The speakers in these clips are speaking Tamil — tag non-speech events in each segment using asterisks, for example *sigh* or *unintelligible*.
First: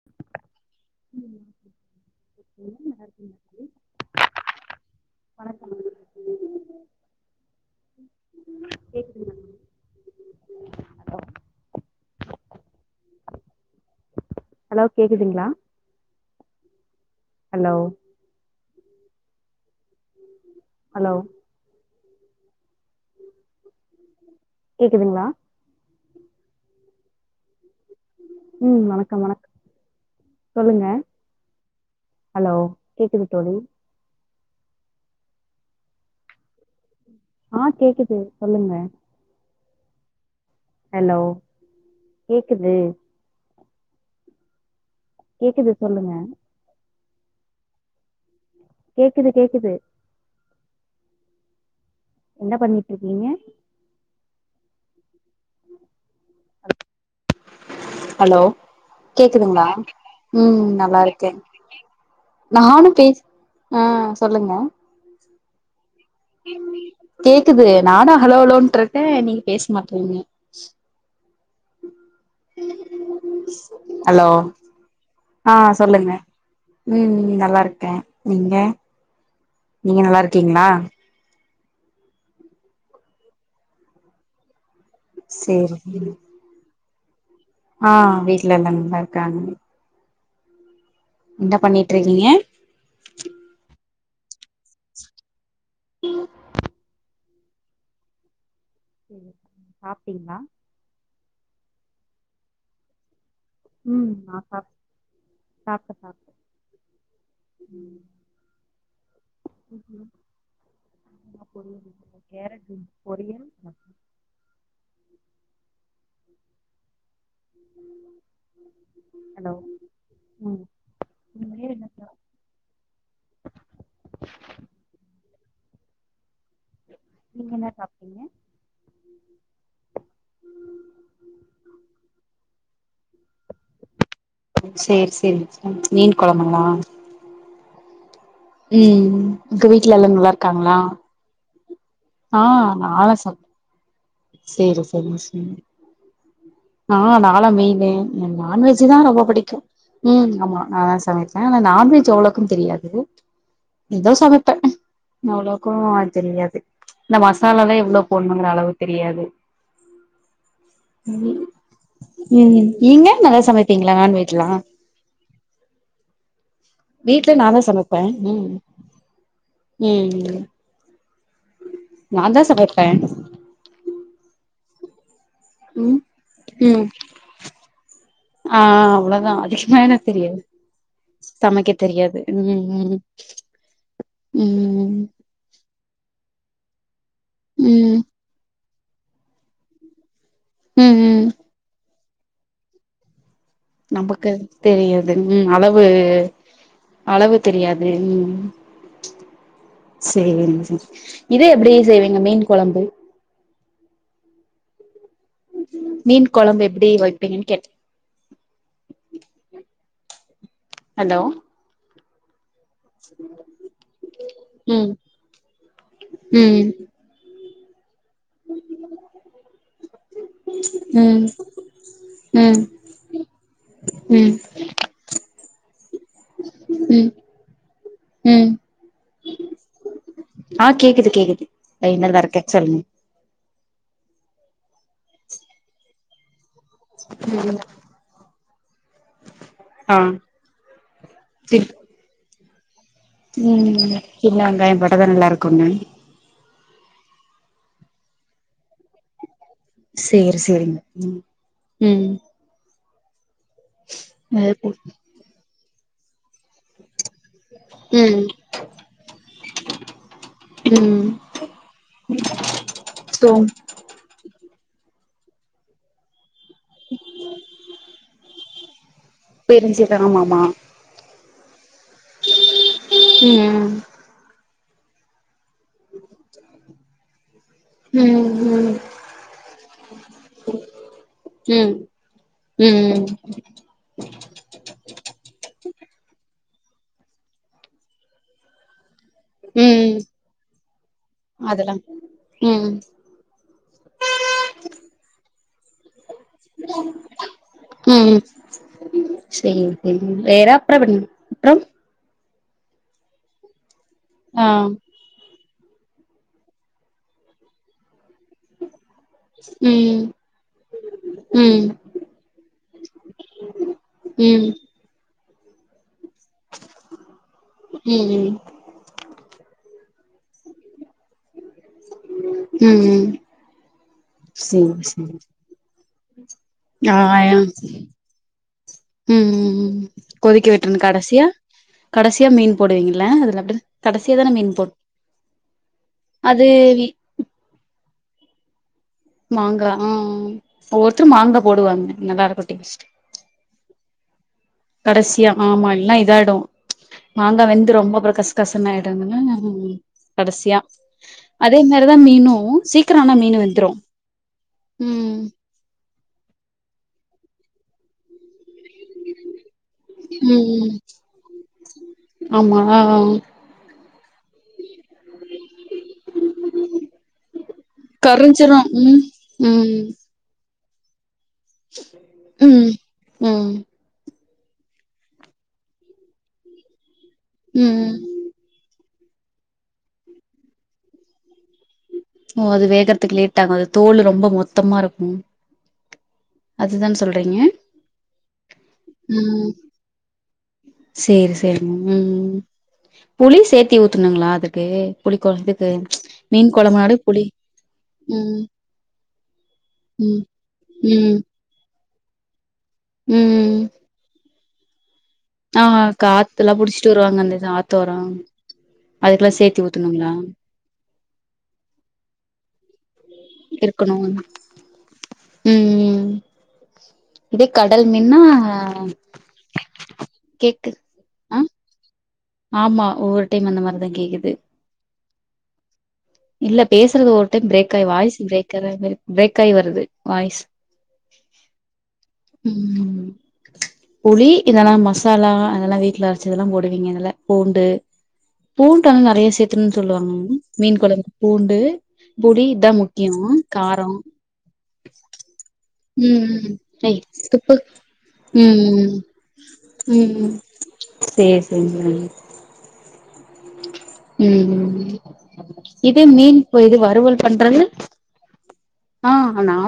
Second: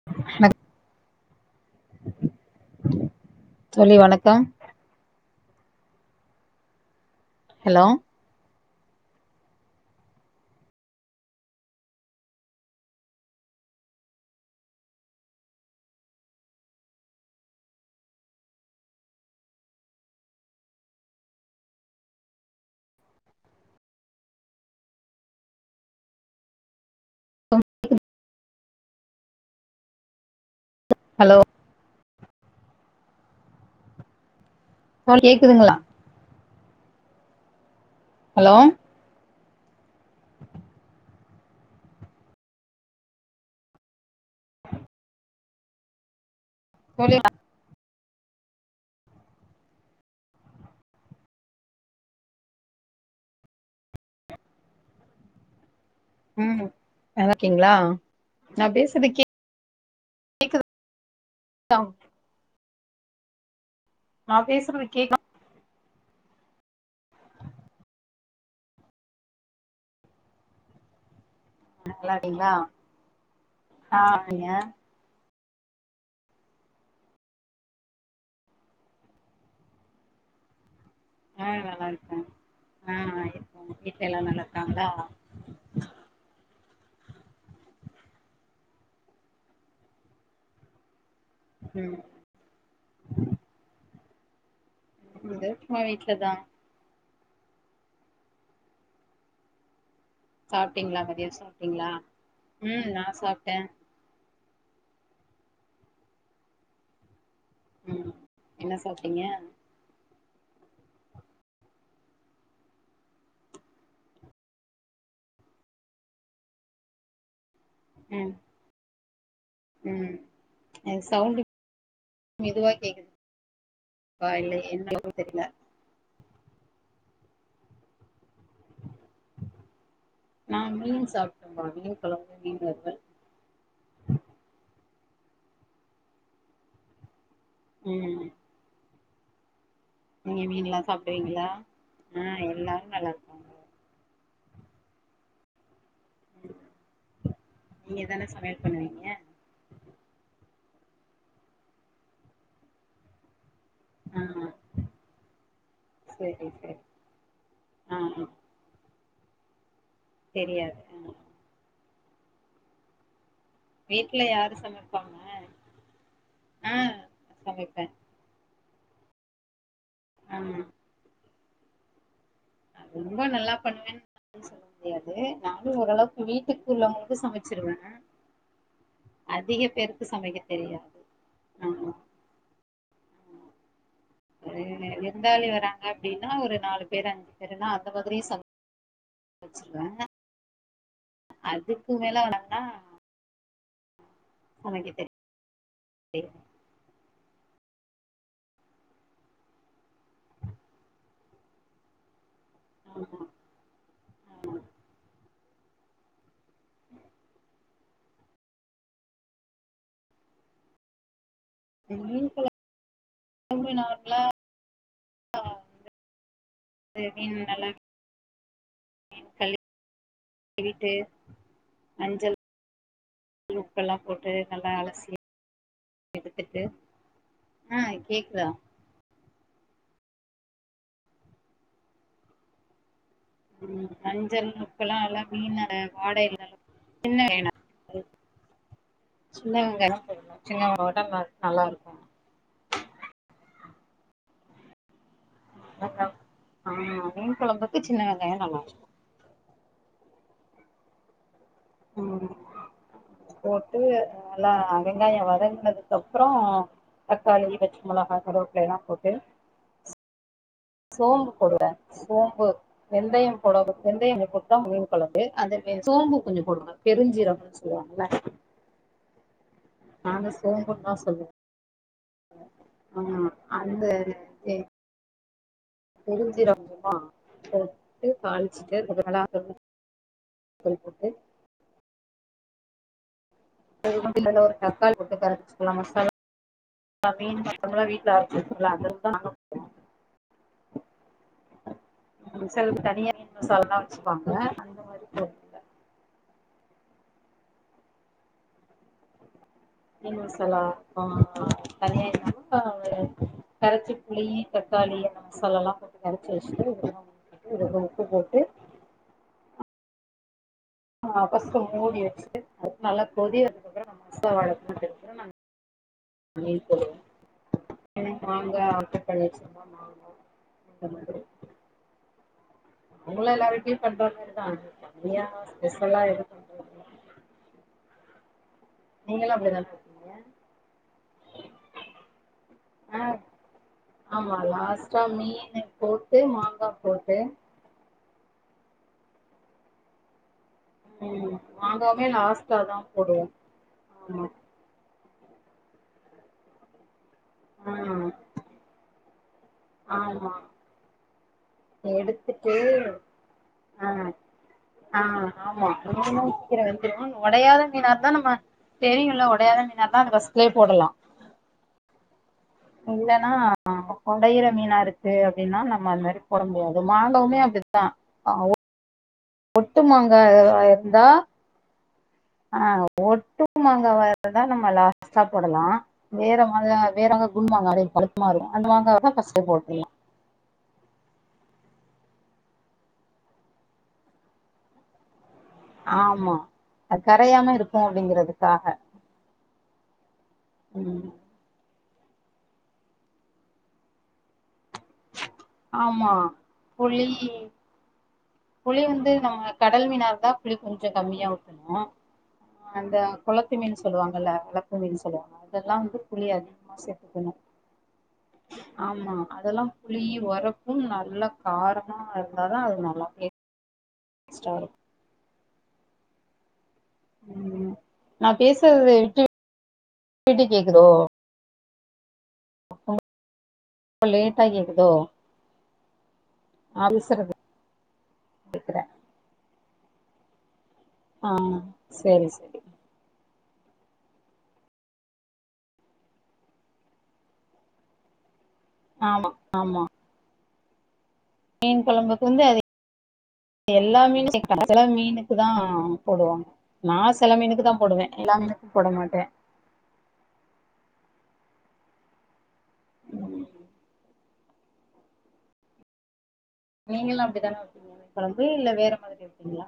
*inaudible* ம் எப்டி *unintelligible* தோழி வணக்கம் ஹலோ கேக்குதுங்களா ஹலோ கேக்குதுங்ளா ஹலோ ஹலோ கேக்குதுங்ளா *inaudible* ம் வணக்கம் வணக் சொல்லுங்க ஹலோ ஹலோ கேக்குது தோழி தோழி கேக்குதுங்ளா ஆ கேக்குது ஹலோ சொல்லுங்க ஹலோ கேக்குது கேக்குது சொல்லுங்க வெளில கேக்குது கேக்குது என்ன பண்ணிட்ரிக்கீங்க ஆமா ஹலோ பேசுறது கேக்குதுங்ளா ம் நல்லாருக்கே கேக்குதா நானு பேஸ் ஆ நா சொல்லுங்க பேசுறது கேக்தா கேக்குது நானு ஹலோலோன்ட்ருக்கே நீங்க பேச மாட்றீங்க ஆ ஹலோ நீங்க ஆ சொல்லுங்க ம் ம் நல்லாருக்க நீங்க நீங்க நல்லாருக்கீங்ளா ஆ நல்லா இருக்கே அ அ இருக்காங்க வீட்ல எல்லாரு நல்லாருக்காங்ளா சேரி ஆ வீட்ல எல்லாரு நல்லா இருக்காங்க என்ன ம் பண்ணிட்ருக்கீங்க அது சும்மா வீட்ல தா சாப்டீங்ளா சாப்டீங்ளா மதியொ சாப்டீங்ளா ம் நா சாப்ட்ட ம் நா சாப்ட்ட சாப்ட்ட சாப்ட்ட ம் என்ன சாப்ட்டீங்க என்ன பொரியல் கேரட் பீன்ஸ் பொரியல் ம் ஹலோ ம் எ சவுண்ட்டு நீங்க என்ன சாப் மெதுவா கேக்குது ப்பா இல்ல என்ன ஓ தெரில நீங்க என்ன சாப்ட்டீங்க நா மீன் சாப்ட்டே தோழி மீன் கொழம்பு மீன் வறுவல் சேரி சேரி மீன் கொழம்புங்ளா ம் ம் உங்க வீட்ல எல்லாம் நீங்க மீனெல்லாம் சாப்புடுவீங்களா ஆ நால்லா சாப் சேரி சேரி சேரி ஆ நாலா மீனு நீங்க தான எனக் சமையல் நான்வெஜ்ஜு தா பண்ணுவீங்க ரொம்ப புடிக்கு ம் ஆமா நா தா சமப்பெ ஆனா நான்வெஜ் அவ்ளோக்கா தெரியாது ஏதோ ஆ சமப்பே அவ்ளோக்கோ செரி தெரியாது செரி இந்த மசாலா எலா ஆ எவ்ளோ ஆ போடணுங்கற அளவு தெரியாது தெரியாது அ ம் நீங்க நல்லா சமப் வீட்ல யாரு சமப்பாங்க வீட்ல நாந்தா சமப்பே ம் ம் ஆ நான்தாஸ் அது ரொம்ப நல்லா பண்ணுவன் னு சொல்ல முடியாது நானு ம் ஓரளவுக்கு ம் வீட்டுக்குள்ளவங்களுக்கு சமச்சிருவே ஆ அவ்ளொ தா அதிகமா எனக் தெரியாது சமைக்கத் ஆமா தெரியாது ம் ம் அ ம் விருந்தாளி வராங்க அப்டின்னா ஒரு நாலு பேரு அஞ்சு பேருன்னா ம் அந்த மாதிரியு சமப் வெச்சுருவே ம் ம் அதுக்கு மேல வனங்னா நமக்கு தெரியாது ம் அளவு தெரியு அளவு தெரியாது ம் செரிங்க செரி இத எப்டி செய்வீங்க மீன் கொழம்பு அ ஆ ஆ மீன் கொழம்பு எப்பிடி வெப்பீங்கென் கேட் ஹலோ ந்த மீன் கொழ ரொம்பி நார்ம்ல ம் அ வந்து ம் செஞ்சபின் நல்லா மீன் கழு விட்டு ம் மஞ்சள் ம் தூள் உப்பெல்லா ம் போட்டு நல்லா அலசி எடுத்துட்டு ம் ஆ கேக்குதா ம் ஆ கேக்குது கேக்குது இல்ல இன்னொருதருக்க சொல்லுங் ம் மஞ்சள் உப்பெல்லா நல்லா மீனோட வாட இல்லாம சின்ன வெங்கய்னா ம் அது ஆ சின்னவெங்காய்ந்தா போடனு சின்னவங் போட்டா நல் நல்லா சிப் இரு ம் சின்ன வெங்காயம் போட்டாதா நல்லா இருக்குண்ண ஆமா ஆ மீன் கொழம்புக்கு சின்ன வெங்காயோ நல்லா இருக்கு சேரி சேரிங்க ம் ம் போட்டு நல்லா அது போ வெங்காயோ வதங்குனதுக்கப்றோ தக்காளி பச்சுமொளகா ம் கருவப்புலேலா போட்டு ம் சோம்பு போடுவ சோம்பு வெந்தயம் சோம் போடாத வெந்தயம் போட்டத்தா மீன் கொழம்பு அந்த வெ சோம்பு கொஞ்சோ போடுங்க பெருஞ்சீரகோ சோம்புவ பெரிஞ்சீர் நாங்க சோம்புந்தா சொல்லுவோ ஆ ம் அந்த பெருஞ்சீர கொஞ்சோந்தா போ ம் ட்டு தாளுச்சுட்டு கொஞ்சு நல்லா கொதி கொதிக்க விட்டு ம் ம் ம் ம் எதுக்கு கிண்டல்ல ஒரு தக்காளி போட்டு கரச்சுக்குலா மசாலா நா மீன் மசாலா வீட்ல அரச்சு வச்சுக்குடுவ அத ம் ம் அதெல்லா செல ம் பேர் தனியா மீன் மசால்லா வச்சுப்பாங்க அந்த மாரி போ ம் சேரி மீன் வேற மசாலா அப்றோ வென் ஆ அப்றோ தனியா இல்லாம ஒரு கரச்சப்புளி ஆ தக்காளி அந்த மாரி மசாலாலா போட்டு கரச்சு வஸ்ட்டு இதெல்லா ஊத்திட்டு கொஞ்சோ உப்பு போட்டு ம் ஆ ஃபஸ்ட்டு ம் மூடி வச்சுட்டு அது நல்லா கொதிவந்தக்கப்புறோ அந்த ம் மசாலால போட்டக்கப்புறம் அந் அந்த மீன் போட்னு அந்த மீன் ம் வாங்க ஆட்ரு பண்ணி வச்சிர்ந்தா வாங்குங்க வந்துடு ம் ம் இங்களா எல்லார் வீட்லியு பண்ற மாரிதா சேரி தனியா ஸ்பெஷலா இரு யா எம் ம் நீங்களும் ம் அப்படிதான ம் பண்ணுவீங்க கொதிக்க விட்ருன்னு கடசியா கடசியா மீன் போடுவீங்ளா ஆ அதுல அப்டின் கடைசியாதான மீன் போ த்து மாங்கா போட்டு மாங்கா ம் ஒவ்வொருத்தரு ம் மாங்கா போடுவாங்க மாங்காவுமே நல்லா இருக்கு லாஸ்ட்டா தா டேஸ்ட் போடுவோ ஆமா கடசியா ஆமா இல்னா இதாய்டு மாங்கா வெந்து ரொம்ப அப்புறோ கஸ் கசன் ஆய்டு ம் ஆ ஆமா கடசியா அதே மாரிதா மீனு எடுத்துட்டு சீக்கிரோ ஆனா மீனு வெந்துரு ஆ ஆ ம் ஆமா ர சீ வந்து உடையாத மீனா ர்ந்தா நம்ம தெரியுல்ல உடையாத மீன் உ இல்லைன்னா ஒடையிற மீனா இருக்கு அப்படின்னா நம்ம அது மாரி புட முடியாது மாங்கவுமே அப்படித்தா கரஞ்ச்சிரு உ ஒட்டு மங்கா இதுவா இருந்தா உ ஒட்டும் மாங்க வா இர்ந்தா நம்ம லாஸ்ட்டா போடலா வேற மாத வேற உண் வாங்க அதையு ம் பழுப்புமா வருஅந்த மாங்காவார்ந்தா ஃபஸ்டே போட்டுருலா ஓ அது வேகறதுக்கு லேட்டாங்க அது தோல் ரொம்ப மொத்தமா இருக்கு ஆமா அதுதான அது கரையாம இருக்கும்கோம் அப்படிங்கறதுக்காக உ ம் சேரி சே தெரி உ புளி சேத்தி ஊத்துனுங்களா அதுக்கு புளி கொழம்பு து ஆமா மீன் கொழமாடு புளி உ புளி வந்து நம்ம கடல் மீனா இருந்தா புளி கொஞ்சோ ம் கம்மியா ஊத்தணு ஆ அந்த ம் கொளத்து மீன் சொல்லுவாங்கல்ல கொளத்து மீன் சொல்லுவா ஆ அதெல்லா வந்து புளி காத்துல்லா அதிகமா புடிச்சிட்டு வருவாங்க சேத்துக்கணு அந்த இது ஆத்தோரோ ஆமா அதுக்கெல்லா சேத்தி அதெல்லா புளி ஊத்தணுங்களா ஒரப்பு நல்ல காரமா இருந்தாதா அது நல்லாவே இருக்குன்னு ஸ்டார் உ உ இதே ம் கடல் மீன்னா நா பேசுறது விட்டு விட்டு கேக்கு கேக்குதோ அ ஆமா ஒவ்வொரு டைம் அந்த மாரிதா கேக்குது *unintelligible* கேக்குதோ இல்ல பேசுறது ஒரு டைம் பிரேக் ஆய் வாய்ஸ் பிரேகா தா இருந்துது பிரேக் ஆயி வருது வாய்ஸ் ஆ செரி செரி ம் புளி இல்லனா மசாலா அதெல்லா வீட்ல அரைச்சதெல்லா போடுவீங்க அதல பூண்டு பூண்டல்லா நெறைய ஆமா சேத்தனுன்னு சொல்லுவாங்க மீன் குழம்பு பூண்டு மீன் கொழம்புக்கு வந்து புளி அது தா முக்கியோ காரோ எல்லா மீனு சேக்க சில மீனுக்கு தா உ உ போடுவாங்க நா ஹேய் சில துப்பு மீனுக்கு தா போடுவே எல்லா உ மீனுக்கு உ போட மாட்டே உ உ உ செரி செரிங்க மேம் ம் உ உ உ இது மீன் ஓ இது வறுவல் நீங்களு பண்றது அப்டித்தான வப்பீங்க மீன் கொழம்பு இல்ல வேற மாதிரி வப்பீங்களா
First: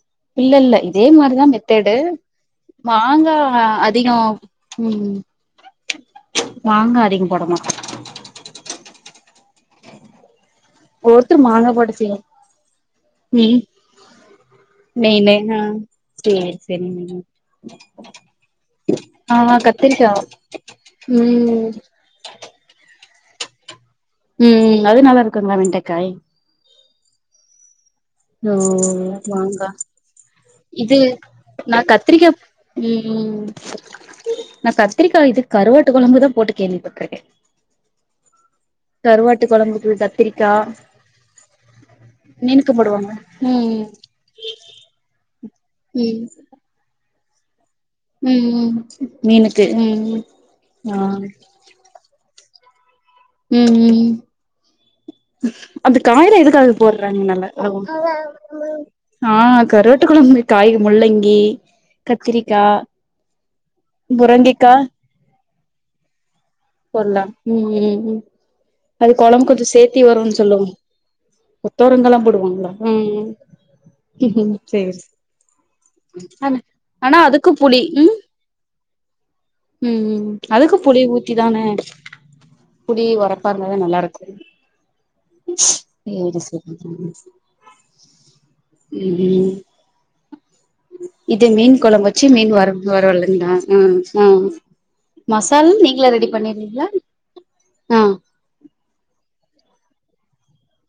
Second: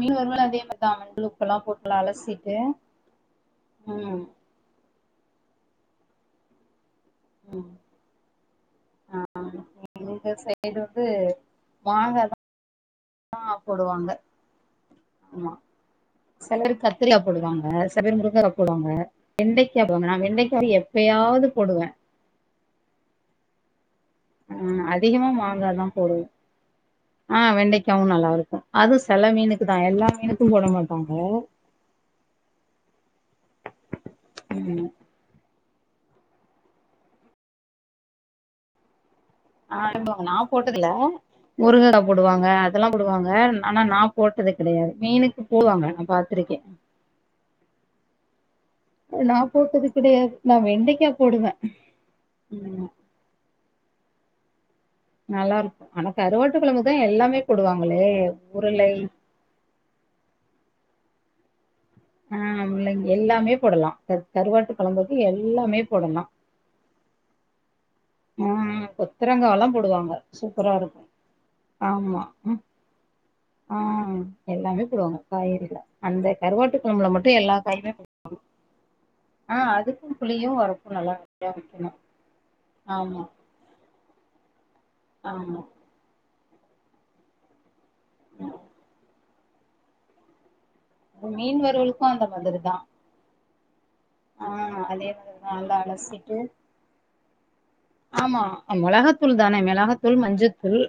மீன் வருவல் அதே இல்லல்ல மாரிதா இதே மஞ்சள் மாரிதா உப்பெல்லா போட்டு மெத்தடு நல்லா அலசிட்டு மாங்கா அதிகோ ம் ம் ம் மாங்கா அதிகம் ம் ஆ ஆ முருங்கா சேப் இது வந்து ஒருத்தர் போட்டு செய்வோ மாங்கா தா மா போடுவாங்க நெய் நெய் ஆமா நா சில பேர் கத்திரிக்கா போடுவாங்க சில பேர் முருங்கா போடுவாங்க ஆ வெண்டைக்கா போடுவாங்க கத்திரிக்கா நா வெண்டைக்கா எப் பேயாவது ம் போடுவே ஆ ம் அது நல்லா அதிகமா இருக்குங்களா மாங்கா தா வெண்டக்காய் போடுவோ ஆ வெண்டைக்காவு நல்லா ஓ இருக்கோ அதுவு செல மீனுக்கு மாங்கா தா எல்லா மீனுக்கு போட இது மாட்டாங்க நா கத்திரிக்கா உ உ நா ம் கத்திரிக் கா இது கருவாட்டு கொழம்பு தா போட்டு கேள்விபட்டிருக்கே ஆ கொழம்புக்கு பாங்க நா கத்திரிக்கா போட்டதில்லா முருங்கக்கா போடுவாங்க மீனுக்கு அதெல்லா போடுவாங்க ம் ஆனா நா போட்டது கெடையாது மீனுக்கு போடுவாங்க நா ம் ம் பாத்திருக்கே ம் நா மீனுக்கு போட்டது ம் ம் கெடையாது நா ஆ வெண்டைக்கா போடுவே உமா உ உ உ நல்லா இருக்கு அந்த ஆனா காய்லா கருவாட்டு எதுக்காக கொழம்புதா போறாங் எல்லாமே நல்ல போடுவாங்களே உருளை ஆ கருவாட்டு கொழம்பு காய் முள்ளங்கி ஆ கத்திரிக்கா முள்ளங்கி எல்லாமே போடலா க கருவாட்டு முரங்கைக்கா கொழம்புக்கு எல்லாமே போடலா போட்லா ம் ம் ம் ஆ அது கொழம்பு கொஞ்சோ கொத்தரங்காலா சேத்தி போடுவாங்க வருன் சொல்லு சூப்பரா இருக்கு கொத்தவரங்காலா ஆமா போடுவாங்ளா ம் ம் ஆ எல்லாமே சேரி போடுவாங்க காய்கறில அந்த கருவாட்டு கொழம்புல ஆனா மட்டு அதுக்கு எல்லா புளி காயுமே ம் போடுவாங்க ஆ அதுக்கு புளியு ஒரப்பு நல்லா இருக் இதான புளி ஒரப்பா இருந்தாதா நல்லாருக்கு ஆமா சேரி சேரி செரி செரி ம் ஹூ இது மீன் வறுவலுக்கு கொழம்ப் வச்சி அந்த மீன் வற மாதிரிதா வறுவலுங்ளா ம் ஆ அதே மாதிரிதா மசால் நல்லா நீங்ளா ரெடி அலசிட்டு பண்ணிடுவீங்ளா ஆமா மொளகாத்தூள் தானே மெளகத்தூள் மஞ்சத்தூள்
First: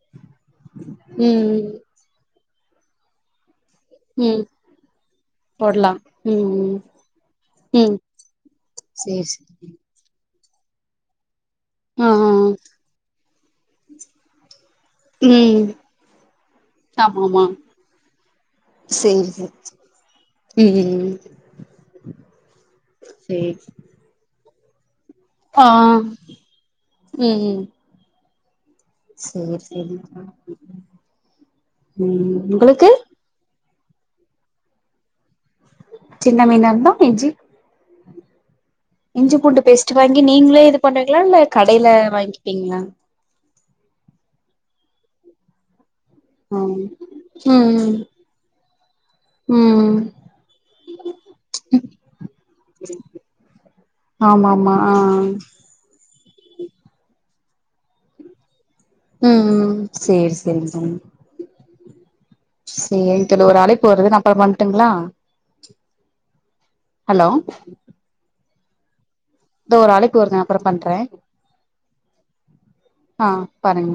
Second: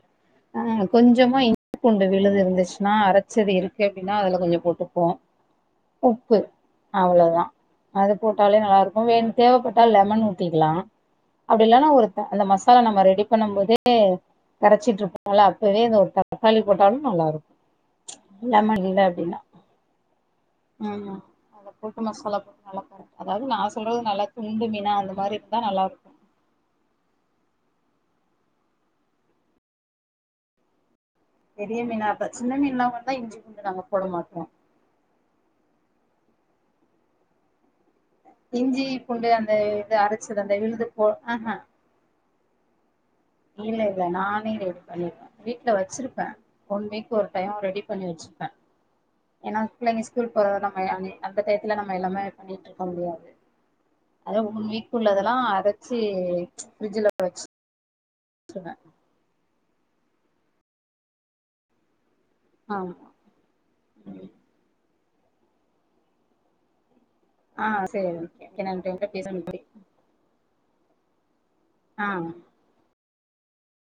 ஆ கொஞ்சமா ம் ம் இஞ்ச் பூண் டு விழுது இருந்துச்சுன்னா அரச்சது இருக்கு அப்டின்னா அதுல ம் கொஞ்ச போட்டுப்போ போடலா உப்பு ம் ம் அவ்ளதா ம் அது போட்டாலே நல்லாருக்கு சேரி வேண் சேரி தேவப்பட்டால் லெமன் ஊ த்திக்லா அப்டி இல்லனா ஒரு ஆ ஆ அந்த மசாலா நம்ம ரெடி பண்ணும் போதே கரச்சிட்ருப் போல ம் அப்பவே இந்த ஒரு தக்காளி போட்டாலு ஆமா ஆமா நல்லாருக்கு லெமன் இல்ல சேரி அப்டின்னா சேரி ம் ம் ஆமா அத போட்டு மசாலா போட்டு நல்லா கர அதாவது சேரி நா சொல்றது நல்லா துண்டு மீனா அந்த மாரி இருந்தா ஆ நல்லா ம் இருக்கும் ம் சேர் செரி ம் ம் பெரிய மீனாதா சின்ன மீன்லா உங்களுக்கு வந்தா இஞ்சி பூண்டு நாங்க போட மாட்டோ சின்ன மீனா இருந்தா இஞ்சி இஞ்சி இஞ்சி அந்த பூண்டு பேஸ்ட்டு இது வாங்கி அரைச்சது அந்த நீங்ளே இது விழுது போ பண்ணுவீங்ளா இல்ல ஆஹா கடைல வாங்கிப்பீங்ளா இல்ல இல்ல நானே ரெடி பண்ணிருவே வீட்ல வச்சிருப்ப ம் ஒன் வீக் ஒரு டையோ ரெடிப் ம் பண்ணி வச்சுப்பே ஏன்னா ம் ம் புள்ளைங்க ஸ்கூல் போற நம்ம யா நி அந்த டைத்துல நம்ம எல்லாமே பண்ணிட்ருக்க முடியாது அதா ஆமா ஒன் ஆமா ஆ வீக் உள்ளதெல்லா அரச்சி ஃப்ரிட்ஜ்ல வச் ட்ருவே ம் ம் சேர் செரிங் தோழி ஆமா சேரி தோழி ஒரு அலைப்பு வருது நா அப்ரோமா வண்ட்டுங்ளா ஹலோ *unintelligible* தோ ஒரு அலைப்பு வருது நா அப்ரோ பண்ற ஆ ஆ பாருங்க